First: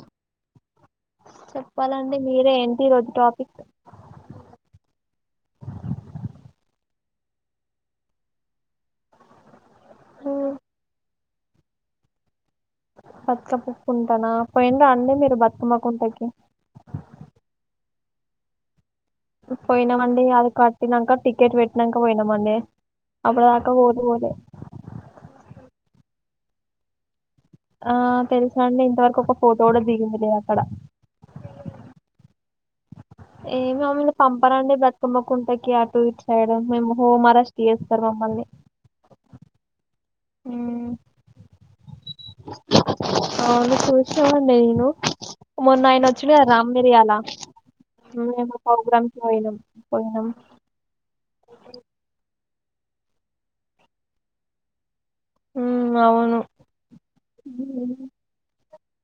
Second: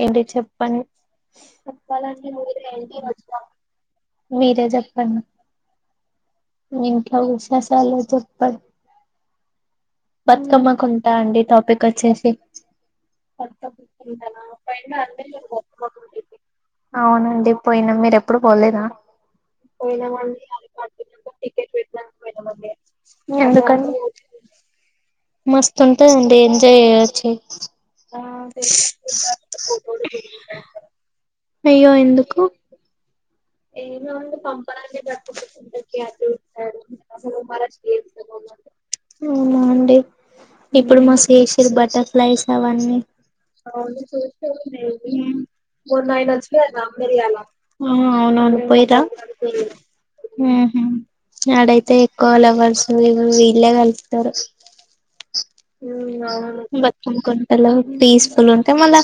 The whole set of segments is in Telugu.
ఏంటి చెప్పండి చెప్పాలండి మీరే ఏంటి ఈ రోజు టాపిక్ మీరే చెప్పండి ఇంకా విశేషాలు చూపండి బతుకమ్మకుంటా అండి టాపిక్ వచ్చేసి బతుకమ్మప్పుకుంటానా పోయిర అండి మీరు బతుకమ్మ కుంటకి అవునండి పోయినా మీరు ఎప్పుడు పోలేదా పోయినామండి అది కట్టినాక టికెట్ పెట్టినాక పోయినామండి అప్పుడాకా ఎందుకండి పోదు పోలే మస్తు ఉంటాడండి ఎంజాయ్ చేయచు [inaudible] ఆ తెలుసా అండి ఇంతవరకు ఒక ఫోటో కూడా దిగింది లేదు అక్కడ అయ్యో ఎందుకు ఏ మమ్మల్ని పంపరాండి బతుకమ్మకుంటకి అ టూ ఇట్ సైడం మేము హోమారస్టీ చేస్తారు మా మంది అవునా అండి ఇప్పుడు మాస్ చేసిరూ బటర్ఫ్లైస్ అవన్నీ అవును చూసినామండి నేను మొన్న ఆయన వచ్చిండు కదా మన్నాయినచ్చ రామ్ మిరియాల మిరియాలా మేము అవునను పోయిరా ప్రోగ్రామ్ కి పోయినాం పోయినాం అడైతే ఎక్కువ లా లవర్స్ వీళ్ళే కలిస్తారు మ్మ్ అవును ఉమ్ బతుకమ్మ కుంట లో పీస్ఫుల్ ఉంటా మల్ల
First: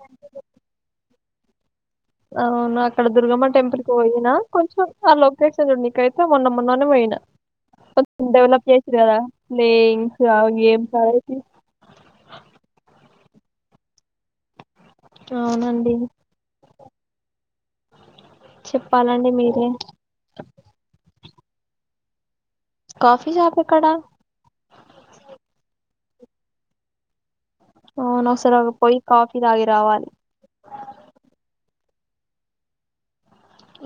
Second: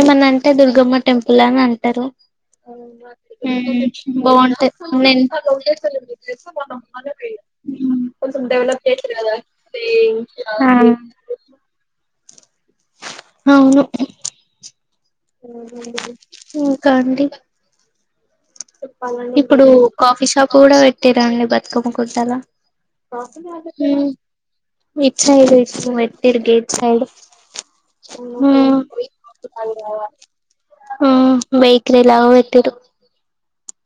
ఏమన్నా అంటే దుర్గమ్మ టెంపుల్ అని అంటారు అవును. అక్కడ దుర్గమ్మ టెంపుల్‌కి పోయినా, బాగుంటాయి కొంచెం ఎ ఆ లొకేషన్ చూడు నీకైతే మొన్న బాగా మొన్ననే పోయినా. కొంచం డెవలప్ చేసిర్రు చేసిరి కదా [inaudible] ప్లేయింగ్స్ ఆ గేమ్స్ ఆడేసి. అవును అవునండి. ఇంకా అండి చెప్పాలండి ఇప్పుడు మీరే. కాఫీ షాప్ కూడా పెట్టారండి బతుకమ్మ కొత్తల కాఫీ షాప్ ఎక్కడ? ఇటు సైడు ఇ పెట్టారు గేట్ సైడ్ అవును. ఒకసారి అక్కడ ఉమ్ పోయి కాఫీ తాగి రావాలి. ఉమ్ బీ ఇలాభ ఎతేరు [inaudible]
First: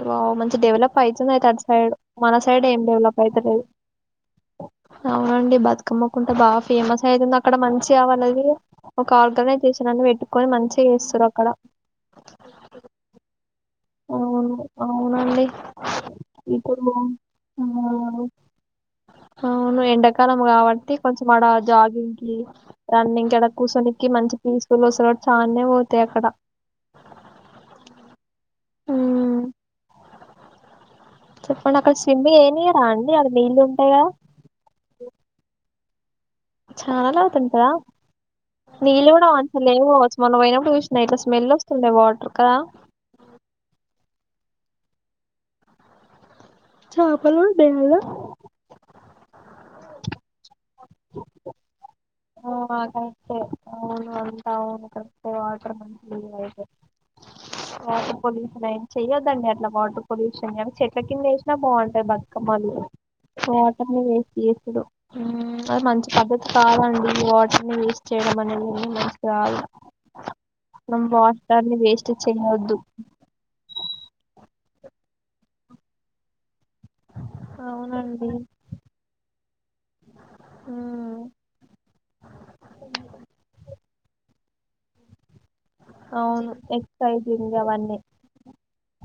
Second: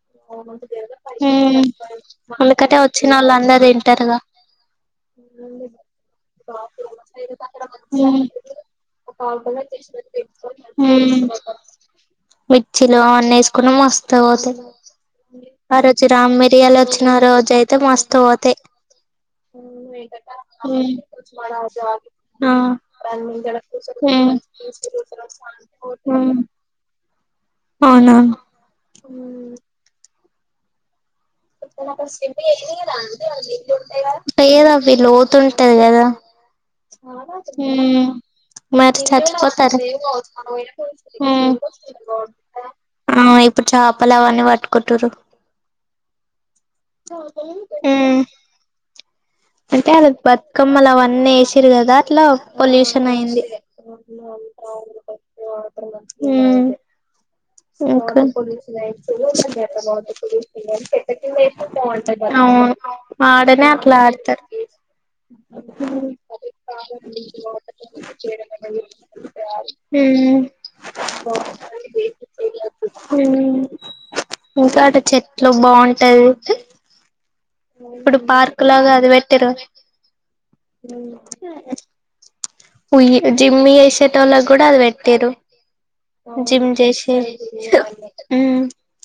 వావ్! మంచి డెవలప్ అయితుందయితే అటు సైడ్. మన సైడ్ వాళకటే ఏం వచ్చిన డెవలప్ వాళ్ళు అయితలేదు. అందరు తింటారుగా అవునండి. బతుకమ్మ కుంట బాగా ఫేమస్ అయితుంది. అక్కడ మంచిగా ఉమ్ వాళ్ళది ఒక ఆర్గనైజేషన్ అని పెట్టుకొని మంచిగా చేస్తుర్రు అక్కడ. మిర్చిలు అ ఎకున వస్త పోతే అవును. అవునండి. ఆ రోజు రామ్ మిరియాలో ఇప్పుడు వచ్చిన రోజు అయితే మస్తు ఆ! పోతా అవును ఎంకాలం కాబట్టి కొంచం జాగింగ్ కి ఆ రన్నింగ్ ఎడ కూర్చొనికి ఉమ్ మంచి పీస్ స చాలానే పోతాయి అక్కడ ఉమ్ అవునా హ్మ్. చెప్పండి అక్కడ ఆట స్విమ్ ఏనియరా అండి అడ నీళ్ళు ఉంటాయి కదా వెయ్యరు అవి లోతు త్త కదా చాలా లోతుంటదా ఉమ్ మరి నీళ్ళు కూడా మంచిగా చచ్చిపోతారూ లేవు కావచ్చు మొన్న పోయినప్పుడు చూసిన ఇట్లా స్మెల్ ఉమ్ వస్తుండే వాటర్ కదా ఆ ఇప్పుడు చేపలు అవన్నీ పట్టుకుంటరు చాపలు ఉమ్ ఉండయా అంటే అది బతుకమ్మలు అవన్నీ వేసిరు కదా అట్లా పొల్యూషన్ అయింది వు అంటా వాటర్ [inaudible] ఉమ్ వాటర్ పొల్యూషన్ అ చెయ్యొదండి అయితుంది అట్లా వాటర్ పొల్యూషన్ కానీ అని చెట్ల కింద వేసినా బాగుంటాయి బ ఆడనే అట్లా వాటర్ని ఆడతారు వేస్ట్ చేస్తరూ అది మంచి పద్ధతి కాదండి వాటర్ వేస్ట్ చేయడం అనేది మంచిది కాదు మనం వాటర్ [inaudible] ఇంకా అట చెట్లు బాగుంటాది అయితే ఇప్పుడు అవునండి పార్కు లాగా అది పెట్టిరూ ఉమ్ ఉయ్ జిమ్ చేేసేటోళ్ళకి కూడా అది పెట్టిరు అవును జిమ్ జేసే ఎక్సైజింగ్ అవన్నీ ఊ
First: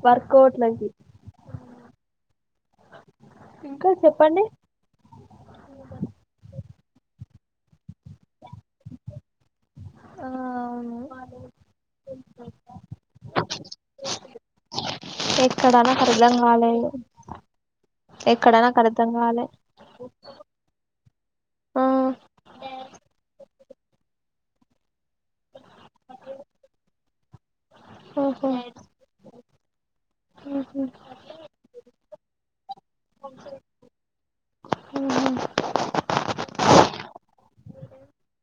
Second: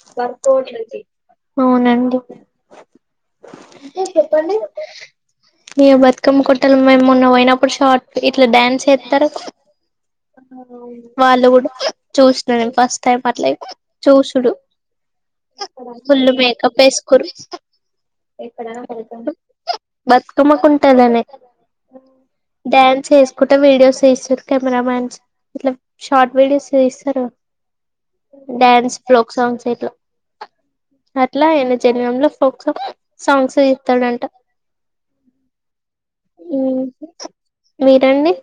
వర్కౌట్లకి అవునండి ఇంకా చెప్పండి ఈమ బతుకమ కొట్టల మేం మున్న ఒయినం అప్పుడు షార్ట్ ఇట్లా డ్యాన్స్ చేస్తారు వాళ్ళు కూడా చూసిన నేన్ ఫస్ట్ టైం అట్ల చూసుడు ఎక్కడా నాకు ఫుల్ అర్థం మేకప్ కాలేదు ఏసుకురు ఎక్కడా ఎక్కడన నాకు అర్థం కాలే [unintelligible] బతుకమ్మకుంటలనే ఆ డ్యాన్స్ వేసుకుంట వీడియోస్ తీసురు కెమెరా మ్యాన్స్ ఇట్ల షార్ట్ వీడియోస్ తీసురు ఓహో డ్యాన్స్ ఫోక్ సాంగ్స్లా ఇట్లా ఉహు అట్ల అయినా చెప్ అయిన కూడ ఫోక్సు సాంగ్స్ ఏ చేతడంట ఉహు ఉహు మీరండి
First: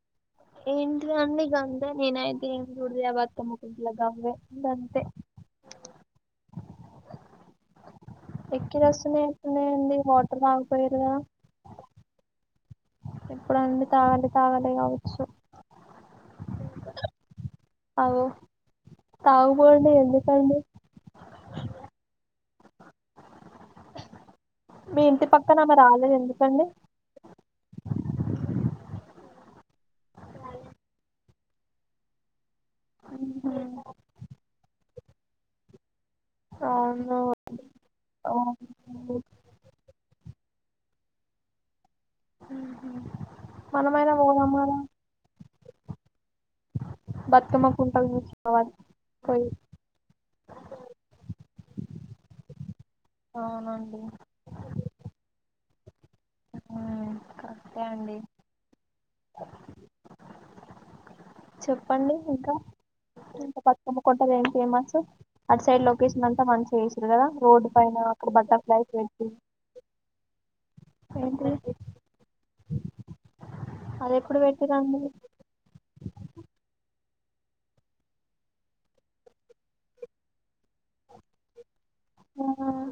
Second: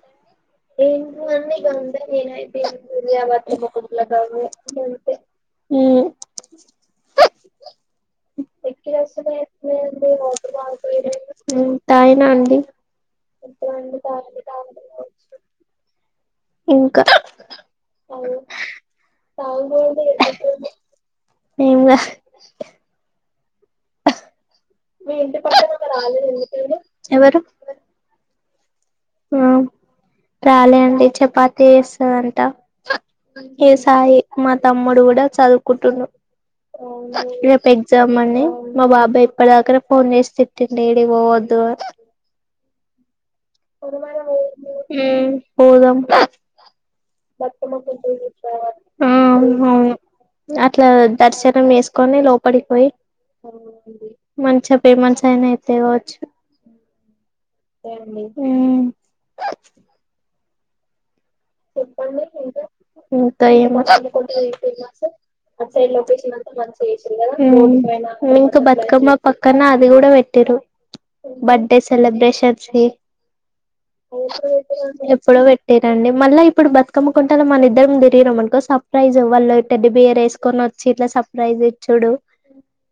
ఏంటిదండి ఏంటి గంతే అన్ని నేనైతే ఏం చూడలే బతుకమ్మ కుంట్ల గవ్వే గంతే [unintelligible] ఊ ఎక్కిలు వెక్కిలు వస్తున్నాయి వస్తున్నాయేమో వస్తున్నాయండి అండి వాటర్ తాగక తాగిపోయారు పోయిండ్రు మీరు ఆ తాగిన అండీ ఇప్పుడు అండి తాగాలి తాగాలి కావచ్చు ఇంకా తాగు అవు తాగక తాగుబోండి పోయిండ్రు ఎందుకండి ఇంకొన్ని ఉహ్హ్ మీ ఇంటి పక్కనామె రాలేదు ఎందుకండి ఎవరు ఆ రాలే అండి చపాతి చేస్తదంట ఇంకె సాయి మా తమ్ముడు కూడా చదువుకుంటుండు అవును రేపు ఎగ్జామ్ అండి మా బాబాయ్ ఇప్పడి దాక ఫోన్ చేసీ తి టిండిఏడికి పోవద్దు ఆహా ఊ పోదాం బతుకమ్మకు కుంటలు చూసుకోవాలి ఆ పోయి అవును అట్లా దర్శనం చేస్ కొని లోపడికి పోయి అవునండి మంచిగ పేమెంట్స్ అయినా అయితయ్ కావచ్చు ఆ కరెక్ట్ ఏ అండి చెప్పండి ఇంకా ఇంకా ఏ బతుకమ్మ మసు కొంటలు కొంటె ఏం ఫేమస్ ఫెమసు అటు అ సైడ్ లొకేషన్ అంతా మంచిగా వేసిరు చేసిరు కదా రోడ్డు పైన అక్కడ ఇంకా బటర్ఫ్లైస్ బతుకమ్మ పెట్టి పక్కన అది కూడా పెట్టిరు ఏంటి బర్డే సెలిబ్రషన్స్ వి అది ఎప్పుడు పెట్టిరండి ఎప్పుడో పెట్టిరండి మళ్ళీ ఇప్పుడు బతుకమ్మకుంటలు మన ఇద్దరం తిగిరం అనుకో సర్ప్రైజ్ వాళ్ళు ఇ టెడ్డియర్ వేసుకొని వచ్చి ఇట్లా. సర్ప్రైజ్ ఇచ్చుడు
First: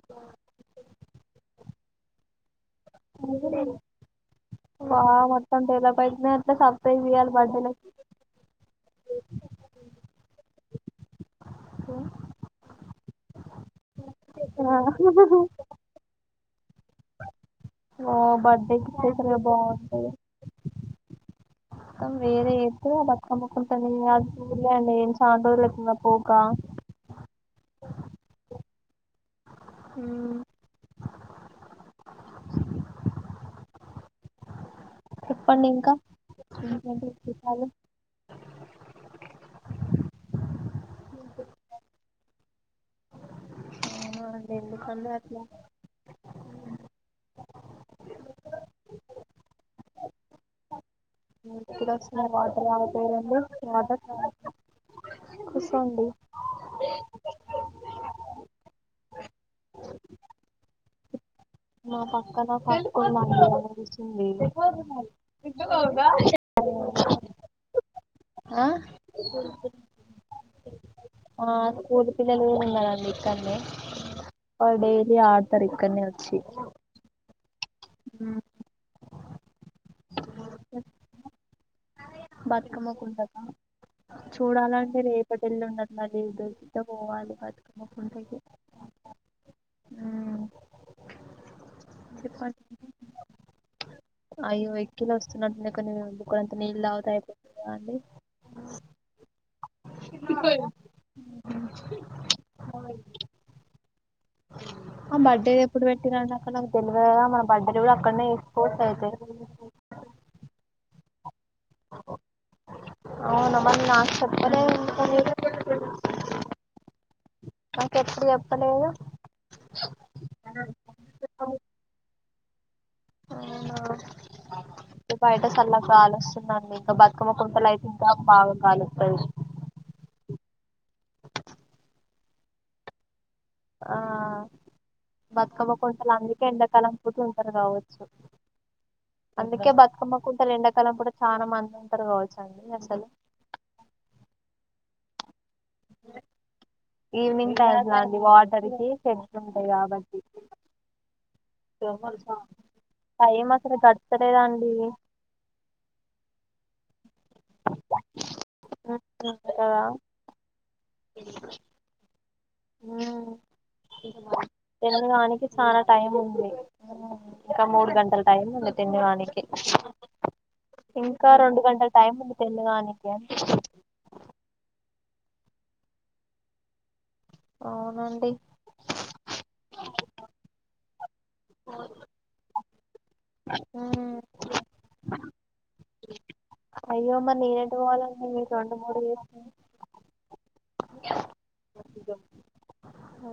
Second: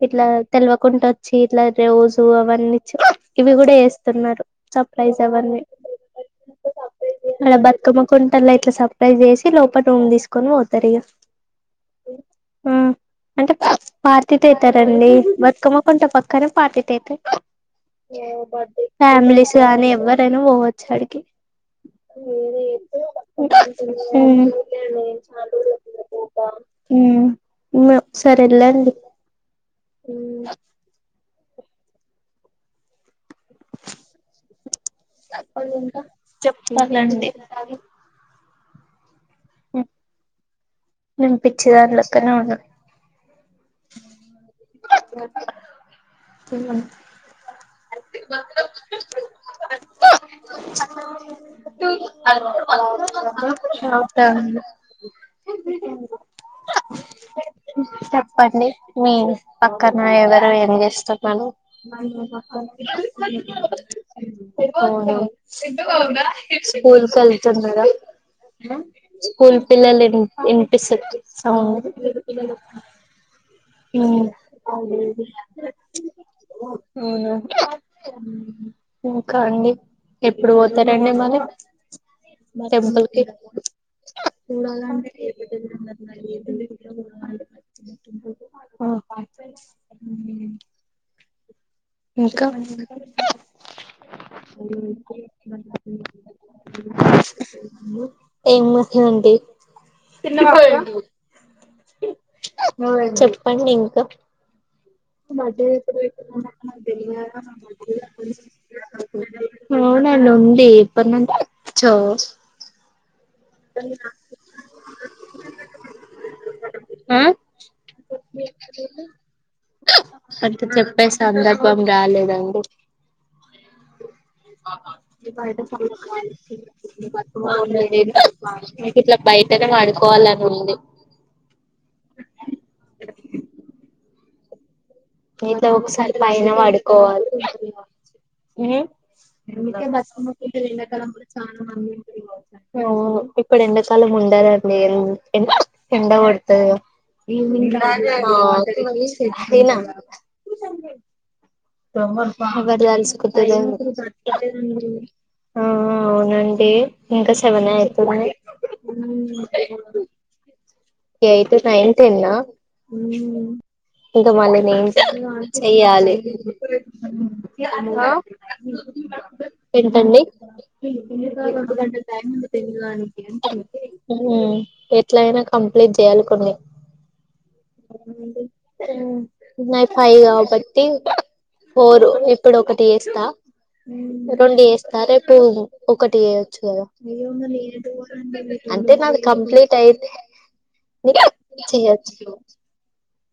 ఇట్లా తెల్వకుంట వచ్చి ఇట్లా రోజు అవన్నీ. ఇవి కూడా చేస్తున్నారు సర్ప్రైజ్ వావ్ మొత్తం అవని డెవలప్ అయితుంది అట్లా సర్ప్రైజ్ ఇయ్యాలి మన బర్త్డేలకి బతుకమ్మ కొంత లైట్లు సప్రైజ్ చేసి లోపల రూమ్ తీసుకొని పోతారు ఇగ ఆ ఇంకా పార్ట్ తితేతారండి బతుకమ్మ కొంత పక్కన పాటితేతే ఓ బర్త్డేకి స్పెషల్ గా ఫ్యామిలీస్ గానీ ఎవ్వరైనా పోవచ్చ అడికి. తం వేరే. ఒ బతుకమ్మ కుంటది అది చులే అండీ నేన్ చాన్ రోజులైతాంది పోకా. ఉ సరేలెండి. ఊ [inaudible] చెప్పండి ఇంకా చెప్పాలింకా ఇంకేంటి చెప్పాలండి విశేషాలు నేను పిచిదాన్ల అక్కనే ఉన్న ఆ ఢిల్లి కల్లు అట్లా. ఉన్నా [inaudible] వెళ్లచిన వాటర్ రావట్లేదండి, వాటర్ కుసొండి. చెప్పండి మీ పక్కన ఎవరు ఏం చేస్తున్నాను మా పక్కన పక్కుందండి ఇంటి ఆమె కూసుంది పక్కన [unintelligible] స్కూల్ కెళ్తున్నరా, ఆ స్కూల్ పిల్లలు ఇన్ వినిపిస్తు. ఆ స్కూల్ పిల్లలు ఉన్నరండీ. ఉమ్ ఆ డైలీ ఆడుతారు ఇక్కన్నేవచ్చి. అవునా ఇంకా అండి, ఎప్పుడు పోతరండి మరీ. బతుకమ్మ టెంపుల్ కి. కుంటక చూడాలంటే ఉన్నాగాని రేపు రేపటి ఎల్లుండి అట్లా లీవ్ దొరికితే పోవాలి బతుకమ్మ కుంటకి [unintelligible] ఒకే ఉమ్ ఇంకా? చెప్పండి అయ్యో ఎక్కిలు వస్తున్నట్లున్నాయి కొన్ని కొంత నీళ్ళు తాగుతే అయిపోతది కదా అండి. జెంటి చెప్పండి ఇంకా. ఆ బర్త్డే మడే ఎప్పుడు పెట్టిరండి అక్కడ నాకు తెలవదుగా మన బర్త్డే కూడా అక్కడనే చేసుకోవచ్చు అయితే అవును హెలొండి ఇబ్బంది ఉంటే ఉచ్చో. అవున మరి నాకు చెప్పలేదు ఎందుకండి మీరు? ఆ నాకు ఎప్పుడు చెప్పలేదు అంత చెప్పేసి. సందర్భం రాలేదండి. అవునా బయట చల్లగా గాలోస్తుందండి ఇంకా బతుకమ్మ పనులు కుంటలు అయితే ఉన్నాయి ఇంకా బాగా గాలోస్తది కాబట్టి టెనే వాడుకోవాలని ఉంది. ఆ ఈ ఇంత బతుకమ్మ ఒకసారి కుంటలు అందుకే పైన ఎండాకాలం పూట వడుకోవాలి. ఉంటరు కావచ్చు ఆ అందుకే బతుకమ్మ కుంటలు ఎండాకాలం పూట చానా మంది ఉంటరు కావచ్చండి అసలు ఇప్పుడ ఎండాకాలం. ఉండరండి ఎం ఎండ కొడతది కద. ఈవినింగ్ టైమ్స్ లో అండి వాటర్ కి చెట్లు ఉంటయి కాబట్టి చెప్పిన ఎవరు టైం తలుసుకుంటుర్రో అసలు గడుస్తలేదండి ఆఆ అవునండి. ఇంకా సెవెనే అయితుంది. కదా ఎయిత్, నైన్, టెన్నా? ఇంకా మళ్ళీ నేన్ టెన్ కానికి చానా టైం చెయ్యాలి. ఉంది న్యానికి. కానికి ఉమ్ ఎట్ల అయినా కంప్లీట్ జేయాలి కొన్ని. అవునండి నయ్ ఫై గాబట్టి ఫోరు ఇప్పుడు ఒకటి యేస్తా, రెండు ఏస్తా రేపు ఒకటి యేయచ్చు కదా, అయ్యో మరి నేనెటు పోవాలండి మీరు రెండు అంటే మూడు నాది చేస్తున్నారు కంప్లీట్ అయి చేయచ్చు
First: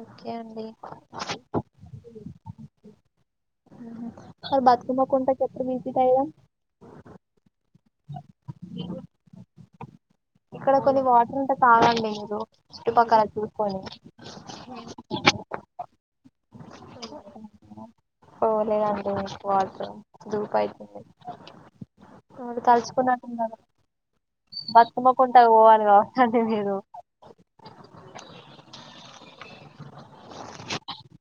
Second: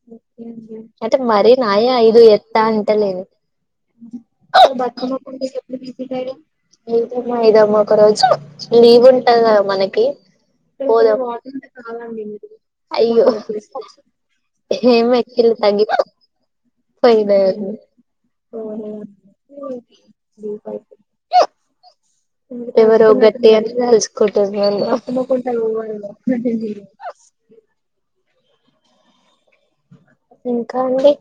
ఓకే అండి అంటె మరి నాయె ఐదు ఎత్త అంటలేేను మ్మ్. మరి బతుకమ్మ కుంటకి ఎప్పుడు విజిట్ అయ్యాం ఇదేమైదామ ఒక రోజు లీవ్ ఉంటంది కదా మనకి ఇక్కడ కొన్ని పోదం వాటర్ ఉంటే తాగండి మీరు చుట్టుపక్కల అయ్యో చూసుకొని ఏం ఎక్కిళ్ళు తగ్గి పోయినయో పోలే అండీ వాష్ రూమ్, దూపయితుంది [unintelligible] ఎవరు గట్టిగనే తల్స్కుంటుర్రూ బతుకమ్మ కుంటకి పోవాలి నన్ను కావచ్చండి మీరు [inaudible] ఇంకా అండి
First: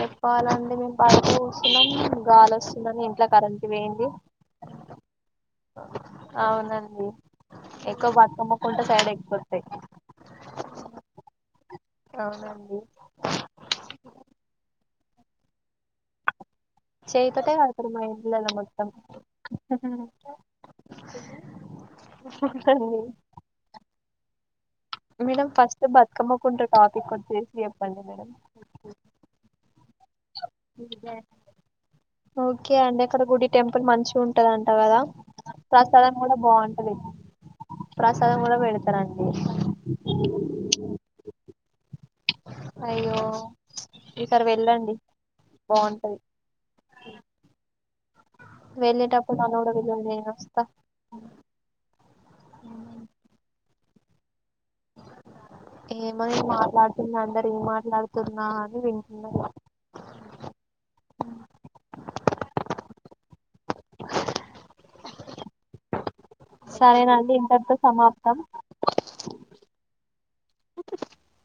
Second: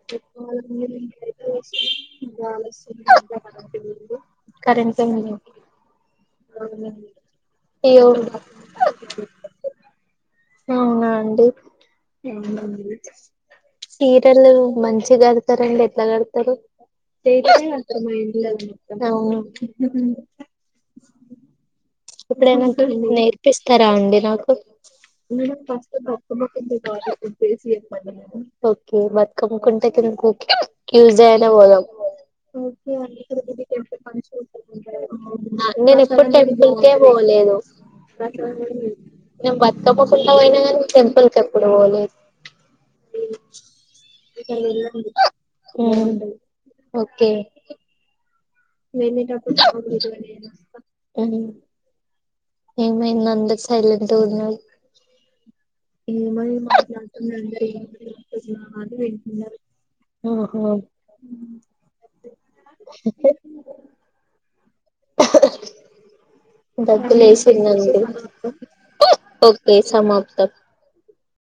చెప్పాలండి మేము బయట కూర్చున్నాం గాలి వస్తుందని ఇంట్లో కరెంట్ పోయింది [unintelligible] కరెంటు వుంది అవునండి అయ్యో ఎక్కువ బతుకమ్మకుంట సైడ్ ఐపోతయి అవునా అండి అవునండి టీప్ ళ్ళు మంచిగా కడతారండి ఎట్లా గడతారు చేయితోటే కడతారు మా ఇంట్లలో మొత్తం అవునండి [unintelligible] ఎప్పుడైనా నాకు నేర్పిస్తారా అండి నాకు madam first Bathukamma Kunta topic వచ్చేసి చెప్పండి మేడం ఓకే బతకమ్మకుంట కదండి ట్యూస్డే నే ఒదం ఓకే అండి అక్కడ గుడి టెంపుల్ మంచిగా ఉంటదంట కదా ప్రసాదం నేనెపుడు కూడా టెంపుల్ కె బాగుంటది ఒత వొలేదు ప్రసాదం కూడా పెడతారండి నేన్ వాట్కపో ఫుట పోయినా కాని టెంపుల్ కి ఎప్పుడు పోలేదు అయ్యో ఈసారి వెళ్ళండి బాగుంటది ఓకే వెళ్ళేటప్పుడు నన్ను కూడా పిలవండి నేను వస్తా ఉమ్ ఏమైంది అందరు సైలెంట్ ఉన్నరు ఏమో నేను మాట్లాడుతున్నా అందరు ఏం మాట్లాడుతున్నా అని వింటున్నారు [unintelligible] ఓహో సరేనండి ఇంతటితో దబ్బులేసిండండి సమాప్తం ఏసేమాతప్